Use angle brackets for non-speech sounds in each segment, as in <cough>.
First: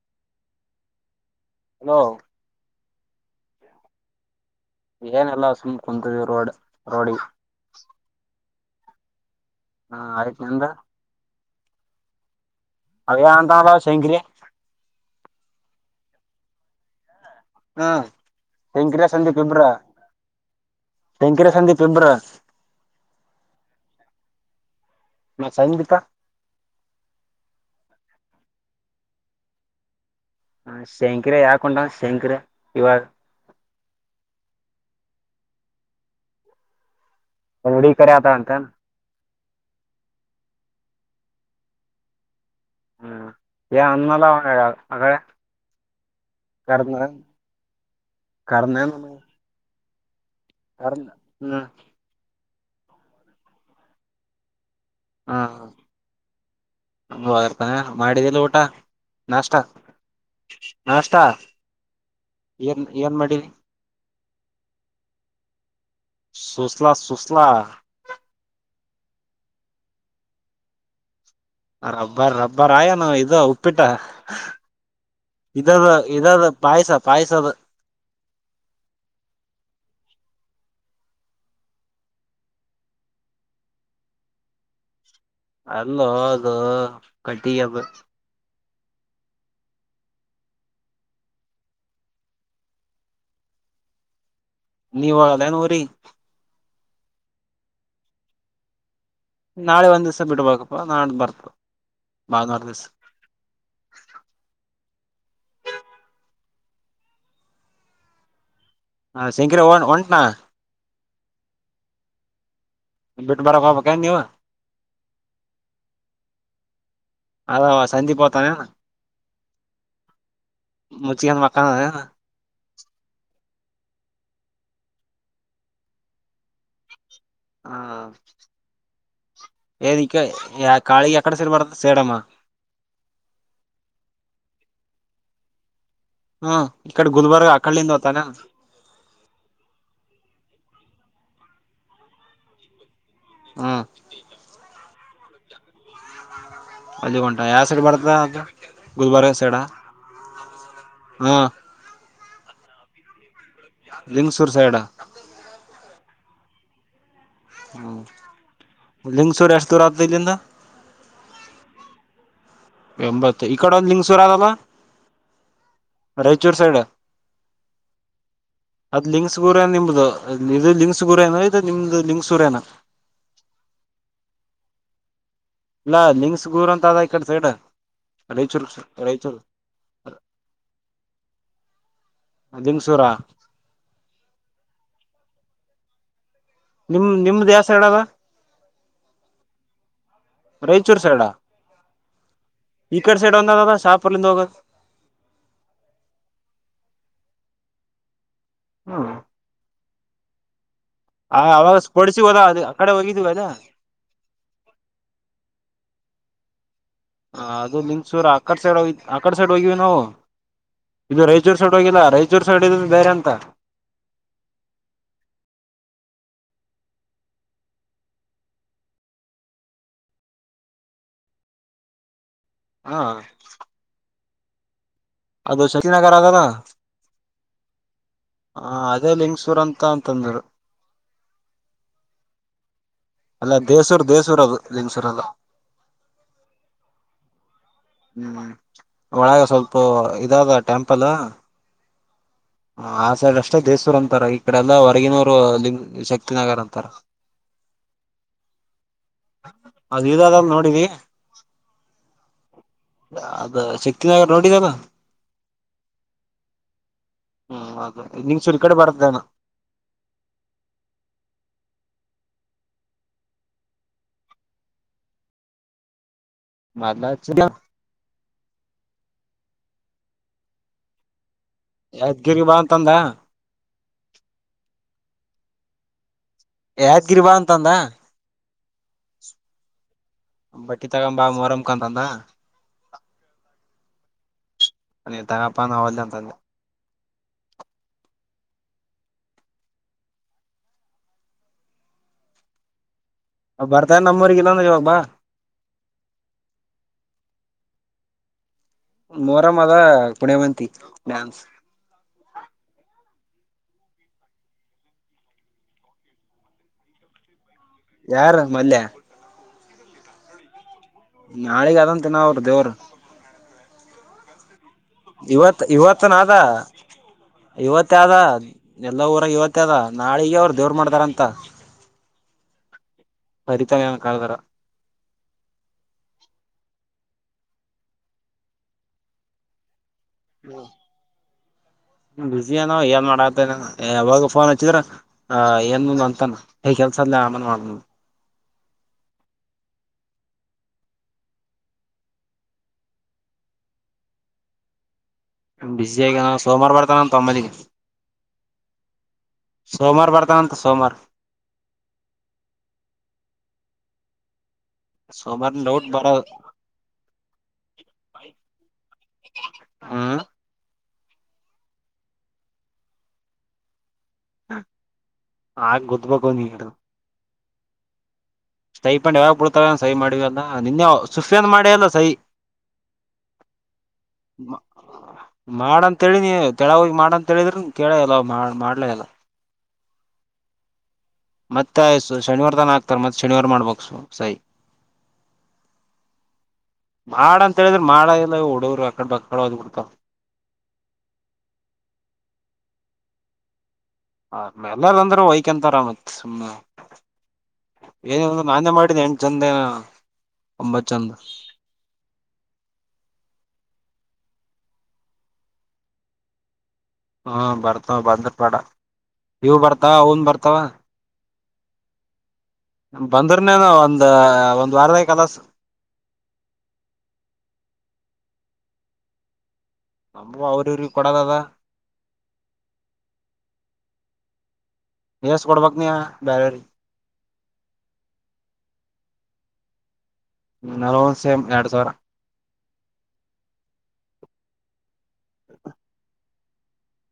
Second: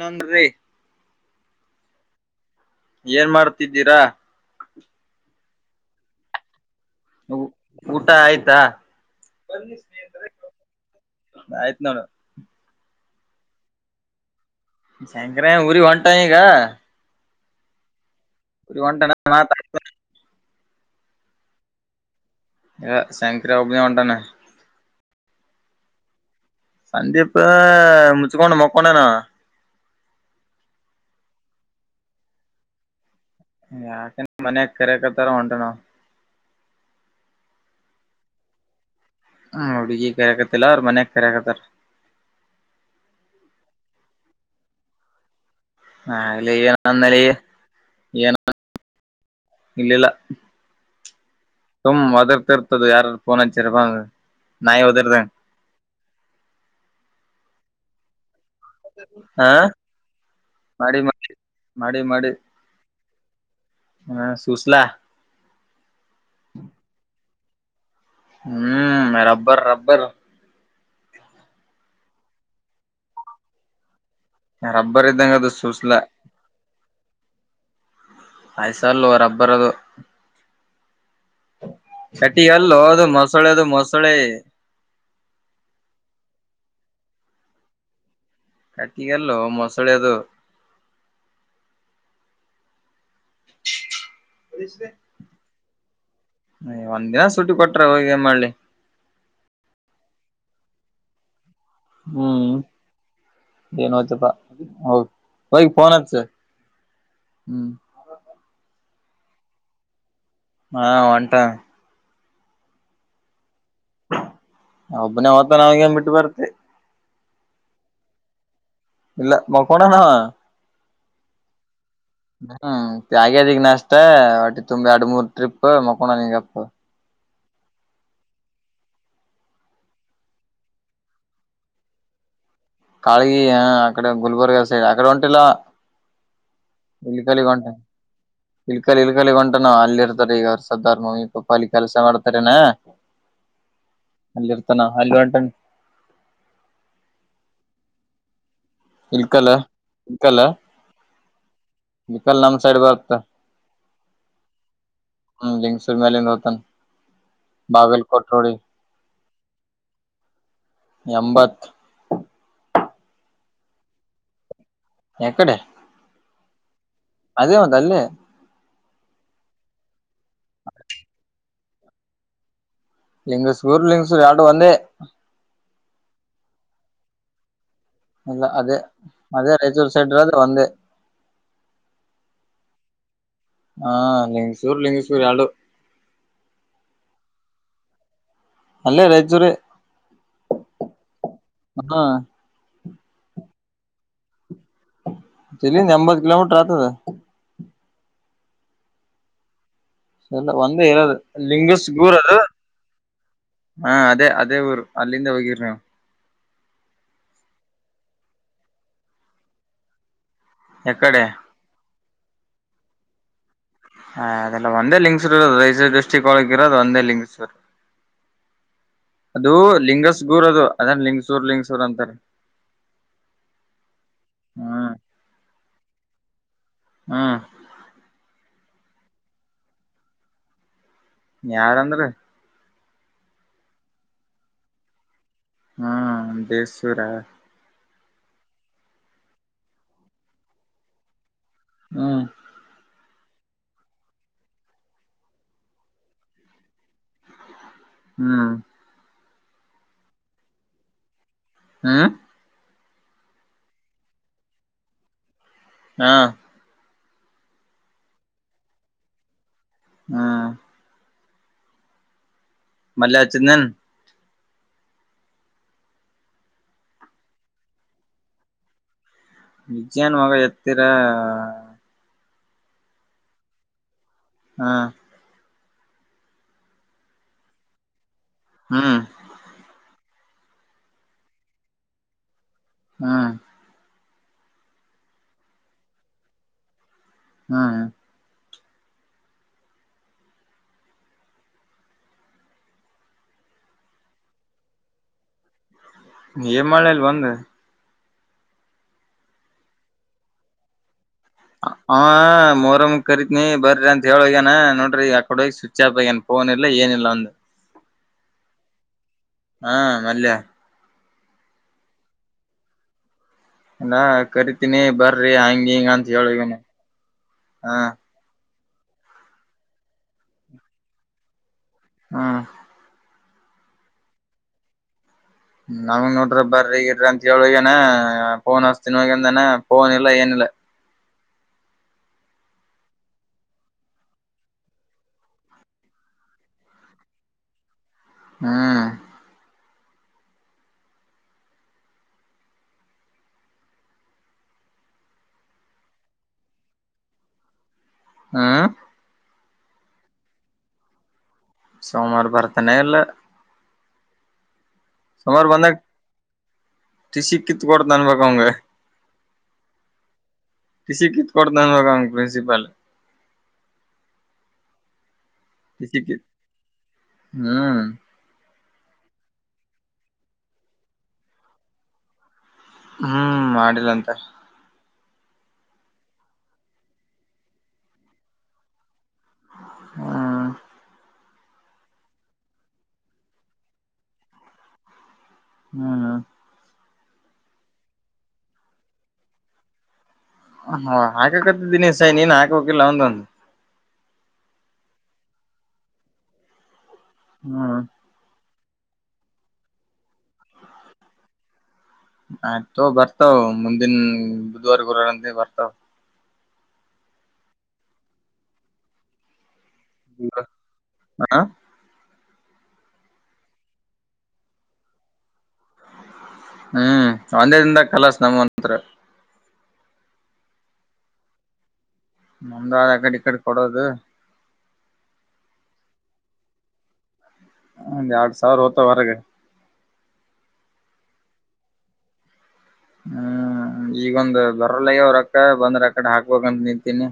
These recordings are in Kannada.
ನ್ನನ್ ಹಲೋ ಏನ್ ಮಾಡ್ತಿದ್ದೀರಾ ಏನೆಲ್ಲಸುಮ್ ಕುಂತರ್ೋಡ್ ಊಟ ಆಯ್ತಾ ಹಾ ಆ ರೀತಿ ನಂದ ಆಯತ್ ನಡ ಅವೇ ಅಂತ ಶೇಂಕರಿ ಸಂಂಕರ ಊರಿ ಹೊಂಟಾಯಗ ಹ್ಮ ಸಂಕರ ಸಂಜೆ ಮಾತ ಇಬ್ರ ಶಂಕರ ಸಂಂದಿ ಪೆಬ್ರ ಈಗ ಶಂಕರಾವಬ ಉಟಾನ ನ ಸಹ ಬಿಿತ ಸಂದಿಪ ಮುಚ್ಚಿಕೋೊಂಡ್ಣ ಮಕ್ಕೊಂಡಣ ಹ ಶೇಂಕರ ಯಾಕ ಉಂಟ ಶೇಂಕರ ಇವಾಗ ಯಾಕಂದ್ರ ಮನ್ಯ ಕರೆಕರ್ತಾರ ಹೊಂಟಣ ಹೊಡಿ ಕತ ಅಂತ ಹ್ಮ ಹಡುಗಿ ಕರಕಲ್ಲ ಮನೆ ಕಕತಾರ ಹ್ಮ ಏ ಅನ್ನಲ್ಲ ಉ್ಣ ಕದು ಅಡೆ ಹಾಲ್ಲ ಈಏನ ನಲೆ ಈನ ಇಲ್ಲಲ್ಲ ಕಾರ ಹ್ಮ್ ಮತ್ತ ಯಾರುೋನಚರ್ಪ ಹಾರ್ತಾನೆ ಮಾಡಿದ್ದ ಹ ನಾಷ್ಟತ ಮಾಡಿ ನಷ್ಟಾ ಮಾಡಿ ಮಾಡಿ ಮಾಡಿ ಏನ್ ಏನ್ ಮಾಡಿ ಸುಸಲ ಸುಸ್ಲಾ ಸುಸ್ಲಾ ಹ್ಮ್ ರಬ್ಬರ್ ರಬ್ಬರ್ ರಬ್ಬರ್ ರಬ್ಬರ್ ಆಯ ನ ಇದು ಉಪ್ಪಿಟ್ಟ ರಬ್ಬರ್ ಇದ್ದಂಗ ಅದು ಇದಾದ ಸೂಸ್ಲ ಇದಾದ ಪಾಯಸ ಪಾಯಸದ ಪಯ್ಸ ರಬ್ಬರ್ ಅದು ಕಟಿ ಅಲ್ಲ ಅದು ಮೊಸಳೆ ಅದು ಮೊಸಳೆ ಅಲ್ಲೋ ಅದು ಕಟಿಿಯ ಕಟ್ಟಗಲ್ಲ ಮಸಳೆದು ನೀ ಒಳಲ್ಲಏನ್ ಊರಿೀ ಒಂದ್ ದಿನ ಸೂಟಿ ಕೊಟ್ರ ಹೋಗ ಮಾಡಿ ನಾಳೆ ಒಂದ್ ದಿವ್ಸ ಬಿಡ್ಬೇಕಪ್ಪ ನಾ ಬರ್ತ ಹ್ಮ್ ಭಾನುವಾರ ದಿವ್ಸ ಎನೈತಪ ಹೋಗ ಫೋನ್ ಅಂಚು ಹ್ಮ್. ಹಾ ಶಂಕರ ಒಂಟನಾ. ಹಾ ಒಂಟ ಬಿಟ್ಟು ಬರಕ್ ಹೋಗ್ಬೇಕೇನ್ ನೀವು ಒಬ್ಬನೇ ಹತ ನಾವಗೆ ಬಿಟ್ಟು ಬರ್ತೆ. ಅದ ಸಜಿ ಪತಾನೆ ಇಲ್ಲ ಮಕೋಣಣ ಅವ ಮುಚಿಗೆಯನ್ ಮಕ್ಕಾನಾ ಅದ ನಾಸ್ತಟ್ಟಿ ತುಂಬಿ ಅಡು ಮೂರು ಟ್ರಿಪ್ ಮಕೊಡ ನಿಗಪ್ಪ. ಹಾ ದ ಇಕ್ಕ ಖಾಳಿಗ ಎಕ್ಕಡೆ ಸರಿ ಪಡತ ಸೇಡಮ್ಮ ಕಾಳಗಿ ಅಡೆ ಗುಲ್ಬರ್ಗ ಸೈಡ್ ಅಕಡೆ ಒಂಟಲ್ಲ ಹ್ಮ ಇ ಕಡೆ ಗುಲ್ಬರ್ಗ ಅ ಕಡ್ಿಂದ ಹತಾನ ಇಲ್ ಕಲ್ ಇಲ್ ಕಲ್ಗ ಹೊಂಟಾನ ಅಲ್ಲಿ ಇರ್ತಾರೆ ಈಗ ಸರ್ದಾರ್ ಮಿ. ಇ ಪಳ ಕೆಲಸ ಮಾಡತರನ ಹ್ಮ್ ನಲ್ಲಿರ್ತನ. ಹಲ್ ಹೊಂಟೇನೆ ಅಲ್ಲಿ ಹೊಂಟ ಯಾವ ಸೈಡ್ ಬರ್ತ ಅದು ಗುಲ್ಬರ್ಗ ಸೈಡ. ಕೊಲ ಹ್ಮ್ ವಿಕಲ್ ನಮ್ ಸೈಡ್ ಬರುತ್ತ ಲಿಂಗಸೂರ್ ಸೈಡ್ ಹ್ಮ್ ಲಿಂಗಸೂರ್ ಮೇಲ ಹ. ಮತ್ತ. ಹ್ಮ್ ಬಾಗಲಕೋಟೆ ಒಳಗಡೆ ಲಿಂಗಸೂರ್ ಎಷ್ಟ್ ದೂರ ಆತದ ಇಲ್ಲಿಂದ ಎಂಬತ್ ಎಂಬತ್ತು ಇ ಕಡೆ ಒಂದ ಲಿಂಗಸೂರ ಅದ ಅಲ್ಲ. ಯಾಕಡೆ ಸೈಡ್ ಅದೇ ಹೌದು ಆಲ್ಲೇ. ಅದ್ ಲಿಂಗಕ್ಸ್ ಗುರೇ ನಿಮ್ದು ಇದು ಲಿಕ್ಸ್ ಗುರೇನ ಇದು ನಿಮ್ದು ಲಿಂಕ್ಸ್ ಗುರೇನ. ಲಿಂಗಸೂರ ಊರು ಲಿಂಗಸೂರ ಎರಡು ಒಂದೆ ಇಲ್ಲ ಲಿಂಗಕ್ಸ್ ಗೂರ್ ಅಂತ ಅದ ಇಕಡೆ ಸೈಡ್. ಇಲ್ಲ ರಾಯಚೂರ್ ಅದೇ ರಾಯಚೂರ್ ಅ ರಾಯಚೂರು ಸೈಡ್ದ ಒಂದೆ. ಅದಿಂಗಸೂರ. ಹಾ ಲಿಂಗಸೂರ್ ಲಿಂಗಸೂರ್ ಎರಡು. ನಿಮ್ ನಿಮ ಯಾವ ಸೈಡ್. ಅಲ್ಲೇ ರಾಯಚೂರ ರಾಯಚೂರ್ ಸೈಡ್ ಹಾ ಈ ಕಡೆ ಸೈಡ್ ಒಂದದ ಶಾಪುರು ನಿಂದ ಹೋಗದು ಇಲ್ಲಿಂದ ಅಂಬತ್ತು ಕಿಲೋಮೀಟರ್ ಆತ. ಹಾ ಸಲ್ಲ ಒಂದೇ ಇರದು ಲಿಂಗಸ್ ಗೂರ್ ಸ್ಪೋರ್ಟ್ಸಿಗೆ ಅದು. ಹೋದ ಅ ಆ ಕಡೆ ಹೋಗಿದ್ವಿ ಅದ ಹಾ ಅದೇ ಅದೇ ಊರು ಅಲ್ಲಿಂದ ಹೋಗಿರಿ ನವು. ಹ ಅದು ಲಿಂಕ್ ಸೂರ ಆಕಡೆ ಸೈಡ ಆ ಕಡೆ ಸೈಡ್ ಹೋಗಿವವಿ ನಾವು ಯಾಕಡೆ ಇದು ರಾಯಚೂರ್ ಸೈಡ್ ಹೋಗಿಲ್ಲ ರಾಯಚೂರ್ ಸೈಡ್ ಇದ ಬೇರೆ ಅಂತ. ಹಾ ಅದೆಲ್ಲ ಒಂದೇ ಲಿಂಗ್ಸೂರ್ ಇರೋದು ರೈಸೂರು ಡಿಸ್ಟ್ರಿಕ್ ಒಳಗ ಇರೋದು ಒಂದೇ ಲಿಂಗ್ಸೂರ್. ಅದು ಲಿಂಗಸ್ಗೂರ್ ಅದು ಅದನ್ ಲಿಂಗಸೂರ್ ಲಿಂಗಸೂರ್ ಅಂತಾರೆ. ಹಾ ಹ್ಮ ಅದು ಶತಿನಗರ ಅದದಾ. ಹ್ಮ ಹ ಅದೇ ಲಿಂಗ್ಸೂರ್ ಅಂತ ಅಂತಂದರು. ಯಾರ ಅಂದ್ರು ಅಲ್ಲ ದೇಸೂರ್ ದೇಸೂರ್ ಅದು <unintelligible> ಹಾ ದೇಶಸುರ ಹ್ಮ್ ಒಳಗೆ ಸ್ವಲ್ಪ ಇದಾಗ ಟೆಂಪಲ್. ಹ್ಮ್ ಆ ಅಷ್ಟೇ ದೇಸೂರ್ ಅಂತಾರ ಈ ಕಡೆ ಎಲ್ಲ ಹೊರಗಿನೂರು ಲಿಂಗ ಶಕ್ತಿನಗರ ಅಂತಾರ. ಹ್ಮ್ ಅದ ಇ ನೋಡಿ ಹಾ ಅದ ಶಕ್ತಿನಗರ್ ನೋಡಿದದ ಹಾ ಹ್ಮ ಅ ನಿಂಗ ಸುರಿ ಕಡೆ ಬರದೇನಾ ಹ್ಮ ಮಲ್ಲೆ ಅಚಂದನ್ ಮದ ಚ ವಿಜ್ಯಾನ ಮಗ ಎತ್ತರ ಗಿರಿ ಬಂತಂದ ಹಾ ಯಾದ್ಗಿರಿ ಬಾ ಅಂತಂದ ಹ್ಮ್ ಬಟ್ಟಿ ತಗಂಬಾ ಮರಮ ಕಂತಂದ ಹ್ಮ್ ಅ ತಗಪ್ಪಾನ ಹಲ್ಲ ಅಂತಂದೆ ಹಾ ಬರ್ತಾರ ನಮ್ಮೂರಿಗಲ್ಲೊಂದ ಇಾವಾಗ ಬಾ ಮಲೆಯಲ್ಲಿ ಬಂದ ಮೋರಮ್ಮ ಅದ ಪುಣ್ಯವಂತಿ ಡ್ಯಾನ್ಸ್ ಹಾ ಮೋರಮ್ ಕರೀತ್ನಿ ಬರ್ರಿ ಅಂತ ಹೇಳಗ್ಯನ ನೋಡ್ರಿ ಆಕಡೋಗ ಸ್ವಿಚ್ ಆಪ್ ಆಗ್ಯನ್ ಫೋನ್ ಇಲ್ಲ ಏ ಲ್ಲ ಅಂತ ಯಾರು ಮಲ್ಯ ಹಾ ಮಲ್ಯ ನಾಳಿಗೆ ಅದಂತಂತ ನ ಅವರು ದೇವರು ನಾ ಕ ಇವತ್ ಇವತ್ತನ ಹ ಇವತ್ತದ ಎಲ್ಲ ಊರ ಇವತ್ತ ಅದ ನಾಳಿಗೆ ಅವರು ದೇವ್ರ ಮಾಡ್ದಾರಂತ ಹ್ಮ ಸರಿತನ ಕಲ್ದರ ನಮಗ್ ನೋಡ್ರಿ ಬರಗ್ರಿ ಅಂತ ಹೇಳುವಗನ ೋನ್ ಹಸ್ತನ್ಗಂದನ ನಿಲ್ಲ ಏನಲ್ಲ ಬಿಸ ಏನ ಏನ್ ಮಾಡತ ಯಾವಾಗ ಫೋನ್ ಹಚ್ಚಿದ್ರ ಏನ್ ಅಂತಾನ ಹ ಲ್ಲಾಮನ ಮಾಡು ಹ್ಮ್ ಬಿಸಿ ಆಗ ನ ಸೋಮವಾರ ಬಾರತ ನ ತೊಂಬಿಗೆ ಹ ಸೋಮವಾರ ಬರ್ತಂತ ಸೋಮವಾರ ಸೋಮವಾರ ಸುಮಾರು ಸೋಮವಾರ ಬಂದಕ್ ಡೌಟ್ ಬರೋದು ಟಿಸಿ ಕಿತ್ ಕೊಡ್ತನ್ಬೇಕ ಅವಂಗ <inaudible> <inaudible> <inaudible> ಆಗ ಟಿಸಿ ಕಿತ್ ಗೊದಬೇಕು ನೀಗಡು <unintelligible> <unintelligible> <unintelligible> ಹ್ಮ್ <inaudible> ಹ್ಮ್ ಮಾಡಿಲ್ಲಂತ <inaudible> ಹ್ಮ ಮತ್ತೆ ಆಯ್ಸು ಶನಿವಾರ ತಾನ ಹಾಕ್ತಾರೆ ಮತ್ತೆ ಶನಿವಾರ ಮಾಡ್ಬಕ್ಸು ಸೈ ಹ್ಮ್ ಹ್ಮ ಮಾಡ ಅಂತ ಹೇಳಿದ್ರೆ ಮಾಡ ಇಲ್ಲ ಉಡವರು ಆಕಡೆ ಬ ಅದ್ ಬಿಡ್ತಾವ ಹ ಹಾಕಕತಿದ್ದಿನಿ ಸಾಯ ನೀನ್ ಹಾಕಕಿಲ್ಲ ಒಂದ ಒಂದು ಆ್ಮ ಎಲ್ಲಾರಂದ್ರೂ ವೈಕಂತರಾಮತ್ ಸುಮ್ನೆ ಹ್ಮ್ ನಾನೇ ಮಾಡಿದ ಎಂಟಟ್ ಜಂದ ಏನ ಒಂಬತ್ ಜಂದ ಆಯ್ತೋ ಬರ್ತಾವ ಮುಂದಿನ ಬುಧವಾರ ಗುರುವವಾರ ಅಂದ ಬರ್ತಾವ ಹಾ ಬರ್ತಾವ ಬಂದ ಬೇಡ ನೀವು ಬರ್ತ ಅತ್ತಾ ಹನ್ ಬರ್ತಾವ ಹ ಬಂದ್ರನೇನು ಒಂದ ಒಂದ್ ವಾರದ ಕಲಸ ಹ್ಮ್ ಒಂದೇ ದಿಂದ ಕಲಸ ನಮ್ಮತ್ರತ್ರ ನಮ್ಮ ಅವರರು ಕೊಡ ದದಾ ನಂದಾ ಅಕಡಿ ಕಡಿ ಕೊಡದು ಎಸ್ ಕೊಡ್ಬಕ್ ನೀಯ ಬೇರ್ರರಿ ಒ್ ಎರಡ್ ಸಾವಿರ ಹ್ತ ಹೊರಗೆ ನಲ ಸೇಮ್ ಎರಡು ಸಾವಿರ ಹ್ಮ್ ಈಗೊಂದ್ ಬರಲ್ಲಗ ಅವ್ರಕ್ಕ ಬಂದ್ರ ಅಕ್ಕಡೆ ಹಾಕ್ ಕಂಡತನೆ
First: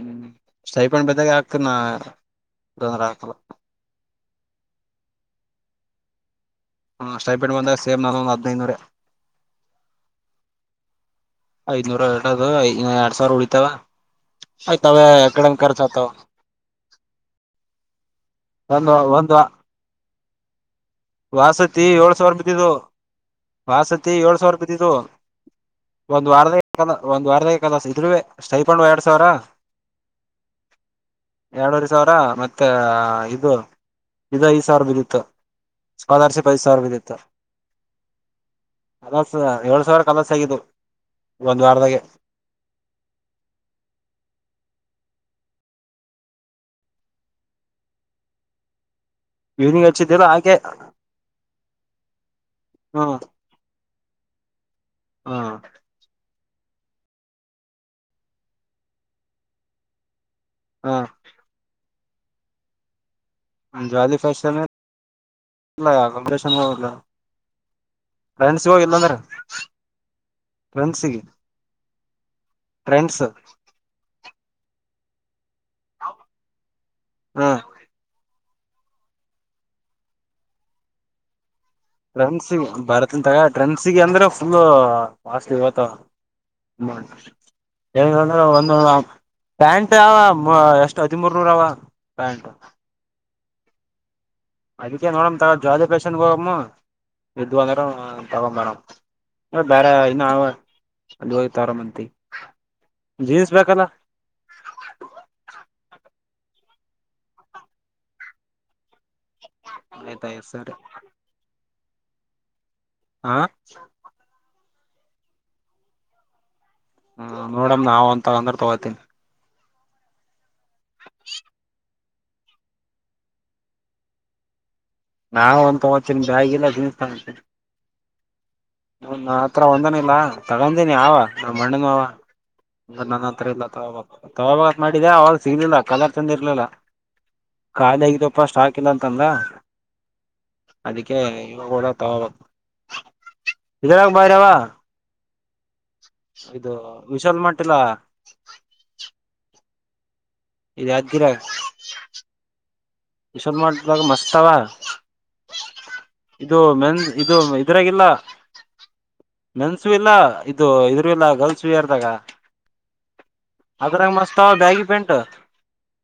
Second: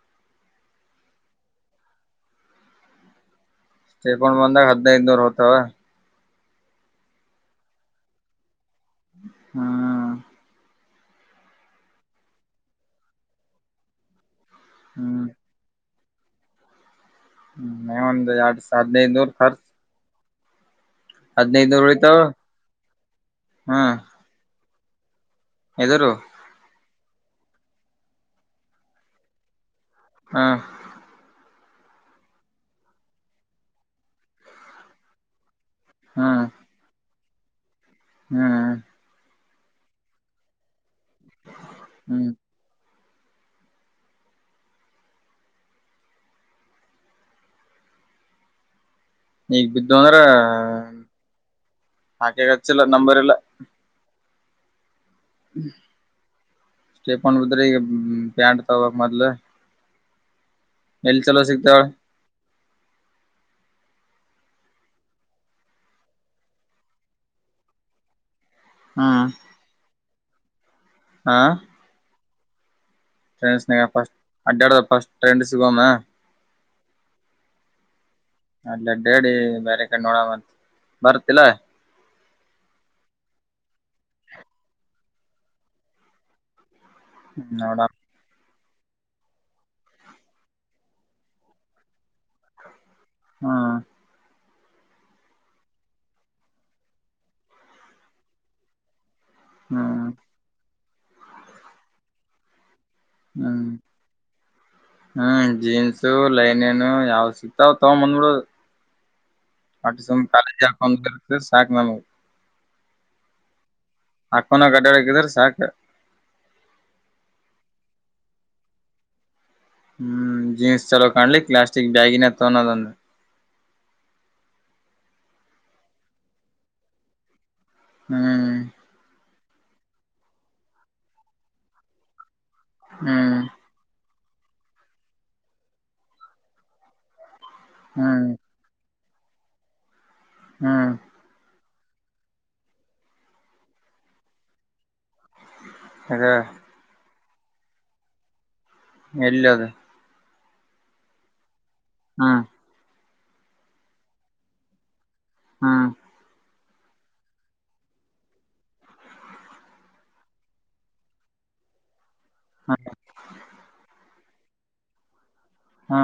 ಹ್ಮ್ ಸೈಪನ್್ ಬಿದ್ದಾಗ ಹಾಕ್ತ ನೊಂದ್ರ ಹಾಕಲ್ಲ ಪ ಬಂದಾಗ ಹದಿನ ಇನೂರು ಹತ ಹಾಂ್ಟೈಪಿಟ್ ಬಂದಾಗ ಸೇ್ ನಾನೊಂದು ಹದಿನೈದುನೂರ ಹಾ ಐದನೂರ ಎರಡದು ಎರಡ್ ಸಾವಿರ ಉಳಿತಾವ ಆಯ್ತಾವ ಹ್ಮ್ ಯ ಕಡೆ ಕರ್ಸತ ಮ ಒಂದು ಯ ಸಾ ಒಂದ್ ನ ದ ಒಂದ್ ರ್ಚ ವಾ ವಾಸತಿ ಏಳ್ ಸಾವಿರ ಬಿದ್ದಿದು ಹ್ಮ್ ವಾಸತಿ ಏಳ್ ಸಾವಿರ ಬಿದ್ದಿದು ಎದುರು ಒಂದ್ ವಾರದ ಒಂದ್ ವಾರದ ಕಲಸ ಇದ್ರ ಸ್ಟೈಪಂಡ ಎರಡ್ ಸಾವಿರ ಹ್ಮ ಎರಡೂರೆ ಸಾವಿರ ಮತ್ತೆ ಇದು ಇದು ಐದ್ ಸಾವಿರ ಬಿದ್ದಿತ್ತು ಹ್ಮ್ ಸ್ಕಾಲರ್ಶಿಪ್ ಐದು ಸಾವರ ಬಿದ್ದಿತ ಹ್ಮ್ ಏಳ್ ಸಾವಿರ ಕಲಸ ಆಗು ಒಂದ ವಾರದಾಗೆ ಹ್ಮ್ ಈಗ್ ಇವ್ನಿಗೆ ಬಿದ್ದು ಅಂದ್ರ ಹಚ್ಚಿದ್ದಿಲ್ಲ ಆಕೆ ಆಾಕೆ ಹಚ್ಚಿಲ್ಲ ಹ್ಮ್ ನಂಬರ್ ಇಲ್ಲ ಹಾ ಸ್ಟೆಪನ್ ಬರ ಪ್ಯಾಂಟ್ ತ ಮದಲ ಹ್ಮ್ ಎಲ್ಲಿ ಚಲೋ ಸಿಗ್ತಾಳ ಅಂಜವಾಲಿ ಫ್ಯಾಷನ್ ಅಕಮಿಡೆೇಶನ್ ಟ್ರೆಂಡ್ಸ್ ಹೋಗ ಇಲ್ಲ ಅಂದ್ರ ಹ್ಮ್ ಫನ್ಸಿಗೆ ಟ್ರೈಫಸ್ಟ್ ಅಡ್ಡಡ ಫಸ್ಟ್ ಟ್ರೈಂಡ ಸಿಗೋಮ್ಮ ಹಾ ಅಲ್ಲಡೇಡಿ ಬೇರೆ ಕಡೆ ನೋಡ ಮತ್ ಬರ್ತಿಲ್ಲ ಟ್ರೆನ್್ಸ ಬರ್ತನ್ಗ ಟ್ರೆಂಡ್ಸಿಗೆ ಅಂದ್ರೆ ಫುಲ್ ಪಸ್ಟ್ ಇವತ್ತ ಹ ನೋಡ ಏ್ರ ಒ ಪ್ಯಾಂಟ್ ಯ ಎಷ್ಟು ಹದಿಮೂರುನೂರಾವ ಪ್ಯಾಂಟ್ ಹಾ ಅದಕ್ಕೆ ನೋಡಮ ತಗ ಜಾಲಿ ಪಷನ್ಗೆೋಗಮ್ಮ ಇದ್ ಅಂದ್ರ ತಗೊ ಬೇಡಮ್ ಬಾರ ಹ್ಮ್ ಇನ್ನು ಅದು ಹೋಗ್ತರ ಮಂತಿ ಹ್ಮ್ ಹ್ಮ್ ಜನ್ಸು ಲ್ಲ ಏನೇನು ಯಾವ್ ಸಿಕ್ತಾವ ತಗೊ ಬಂದ್ಬಿಡು ಆಟ್ ಆಯ್ತ ಆಯ್ತ್ ಸರಿ ಕಾಲೇಜ್ಾಕಂದ ಇರ್ ಸಾಕಕ್ ನಮಗೆ ಹ ಅಡದ್ರ ಸಾಕ ಹ ನೋಡಮ ನಾವ್ ಅಂತಗಂದ್ರ ತಗೋತೀನಿ ಹ್ಮ್ ಜೀನ್ಸ್ ಚಲೋ ಕಾಣ್ಲಿಕ್ಕೆ ಪ್ಲಾಸ್ಟಿಕ್ ಬ್ಯಾಗಿಿನ ತಗನ್ನೋದಂದು ನಾವ ಒ ತಚನ್ ಬ್ಯಾಗಿ ಎಲ್ಲ ತಿನ್ತ ಹ್ಮ್ ಹತ್ರ ಒಂದನಿಲ್ಲಾ ತಗೊಂಡೀಿನಿ ಅವ ನ ಮಣ್ಣನ ಅವ ನನ್ನ ಹ್ಮ್ ಹತ್ರ ಇಲ್ಲವಾ ತಗಾಗತ್ ಮಾಡಿದ್ದ ಅವಾಗ ಸಿಗಲಿಲ್ಲ ಕಲರ್ ಚಂದ ಇರ್ಲಿಲ್ಲ ಖಾಲಿ ಹ್ಮ್ ಆಗಿದಪ್ಪ ಅಷ್ಟು ಹಾಕಿಲ್ಲ ಅಂತ ತ್ತ ಹ್ಮ್ ಅದಕ್ಕೆ ಇದ ಬರಾವ ಅದ ಇದು ವಿಶಾಲ್ ಮಟಿಲ್ಲಾ ಎಲ್ಲ ಅದ ಯಾದಗಿರಿ ಯಗ ಹ್ಮ್ ವಿಶಾಲ ಮಾರ್ಟ್ ದಾಗ ಮಸ್ತ್ ಆವಾ ಹ್ಮ್ ಇದು ಮೆನ್ ಇದು ಇದರಾಗಿಲ್ಲ ಮೆನ್ಸು ಇಲ್ಲ ಇದು ಇದರುೂ ಇಲ್ಲ ಗರ್ಲ್ಸ ಯಾರ್ದಾಗ ಅದ್ರಾಗ ಮಸ್ತ್ ಬ್ಯಾಗಿ ಪ್ಯಾಂಟ್ ಹಾ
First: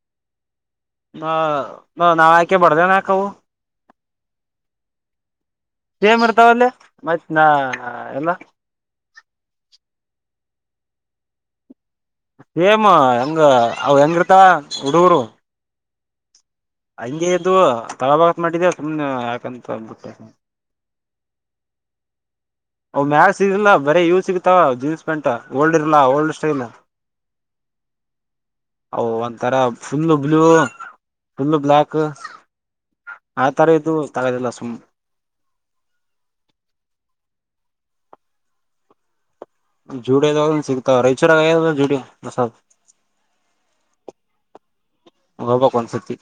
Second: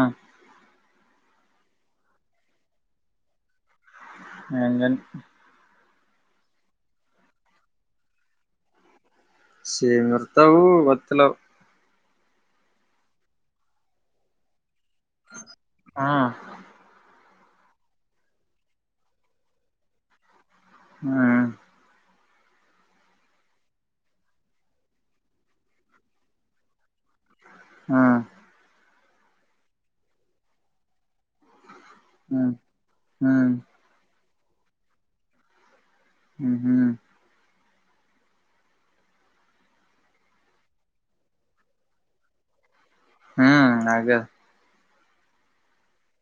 ನ ನಾಳಯ್ಕ ಬಡದ ನ ಕ ಹಂಗನ್ ಸೆಮ ಬರ್ತಾವಲ್ಲೇ ಮತ್ ನಾ ಎಲ್ಲ ಸೇ ನಿರ್ತಾವವು ಬತ್ತಲ ಸೇಮ್ ಹೆಂಗ ಅವ ಹೆಂಗಿರ್ತ ಹುಡುಗರು ಹಾ ಹಂಗೆ ಎದ್ದು ತಳಬಾಗತ್ ಮಾಡಿದೆ ಸುಮ್ನೆ ಯಾಕಂತಂದ್ಬಿಟ್ಟೆ ಹ್ಮ್ ಅ ಮ್ಯಾಕ್ಸ್ ಇಿಲ್ಲ ಬರೀ ಯೂಸ್ ಸಿಗತಾವ ಜೀನ್ಸ್ ಪ್ಯಾಂಟ್ ಓಲ್ಡ್ ಇರ್ಲ ಓಲ್ಡ್ ಸ್ಟೈಲ್ ಹ್ಮ್ ಒಂಥರ ಫುಲ್ಲ ಬ್ಲೂ ಫುಲ್ಲ ಬ್ಲಾಕ್ ಹ್ಮ್ ಹ್ಮ್ ಹಾತಾರೆತು ತಗತಲ್ಲಸ ಹ್ಮ್ ಹ್ಮ್ ಜುಡಿಿಯದಾಗ ಸಿಗ್ತಾವ ರೈಚೂರಾಗ ಜುಡಿ ಮಸ ಹ್ಮ್ ಹಾಗ ಬ ಕನ್ ಸತಿ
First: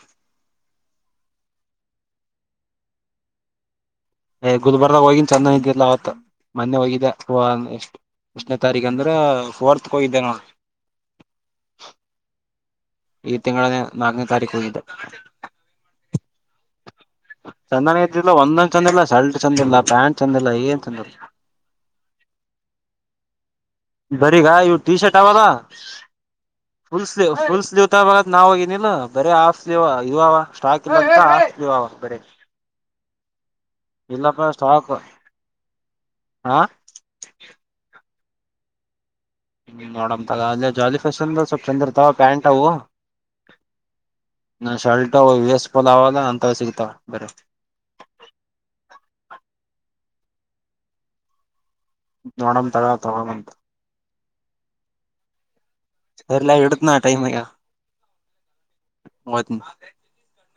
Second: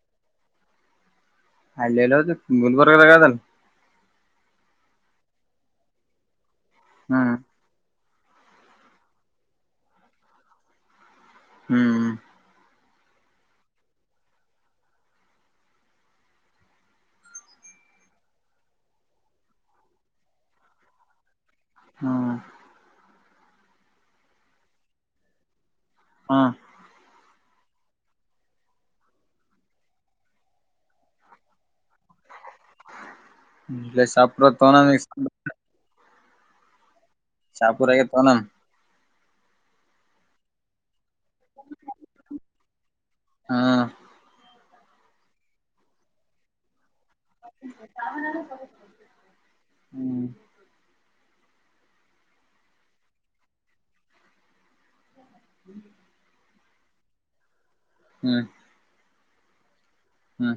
ಆಲ್ಲಲ್ಲದು ಬದ ಬರ್ದ ಗದಲ್ಲ ಏ್ ಗುಲ್ಬರ್ ಹೋಗಿನ್ ಚಂದ ಇದ್ದಿಲ್ಲ ಅವತ್ತು ಮೊನ್ನೆ ಹೋಗಿದ್ದ ಹ್ಮ್ ಹೂ ಎಷ್ಟು ಎನೇ ತಾರೀಕ ಅಂದ್ರ ಫೋರ್ತ್ಗೆ ಹೋಗಿದ್ದೆ ನೋ ಹ್ಮ್ ಈ ತಿಂಗಳಗಳನ್ನು ನಾಗನ ತಾರಿ ಕೂೋಗಿದೆ ಚೆಂದನ ಇದ್ದಿಲ್ಲ ಒಂದೊಂದ್ ಚಂದಿಲ್ಲ ಶರ್ಟ್ ಚಂದಿಲ್ಲ ಪ್ಯಾಂಟ್ ಚಂದಿಲ್ಲ ಏನ್ ಚಂದಿಲ್ಲ ಹ್ಮ ಬರೀಗ ಇವವು ಟೀ ಶರ್ಟ್ ಅವಲ್ಲಾ ಹಾ ್ ಫುಲ್ ಸ್ಲೀವ್ ತ ನಾ ಹೋಗಿಲ್ಲ ಬರೀ ಆಫ್ ಸ್ಲೀವ ಇವ ಸ್ಟಾಕ್ ಇ ಸ್ಲೀವ್ ಅವ ಬರ ಎ ಸಾಪಡೋ ತನ ಸ್ಟಾಕ್ ಹಾ ಹಣ ಹ್ಮ ನೋಡಂಂತ ಅಲ್ಲಿ ಜಾಲಿ ಫ್ಯಾಷನ್ ಸ್ವಲ್ಪ್ ಚಂದ ಇರ್ತಾವ ಪ್ಯಾಂಟ್ ಅವು ಹಾ ನ ಶರ್ಟ್ ವೇಸ್ಫಲ್ ಅವಲ್ಲ ಅಂತ ಸಿಗ್ತಾವ ಬರ ಚಾಮನಾಲ ಸಗ ನೋಡಮ ತಗ ತಂತ ಹ್ಮ ಸರಿಲ್ಲ ಇಡತ್ ನ ಟೈಮ ಹಗ ಹ್ಮ್ ಮದ ಹಾ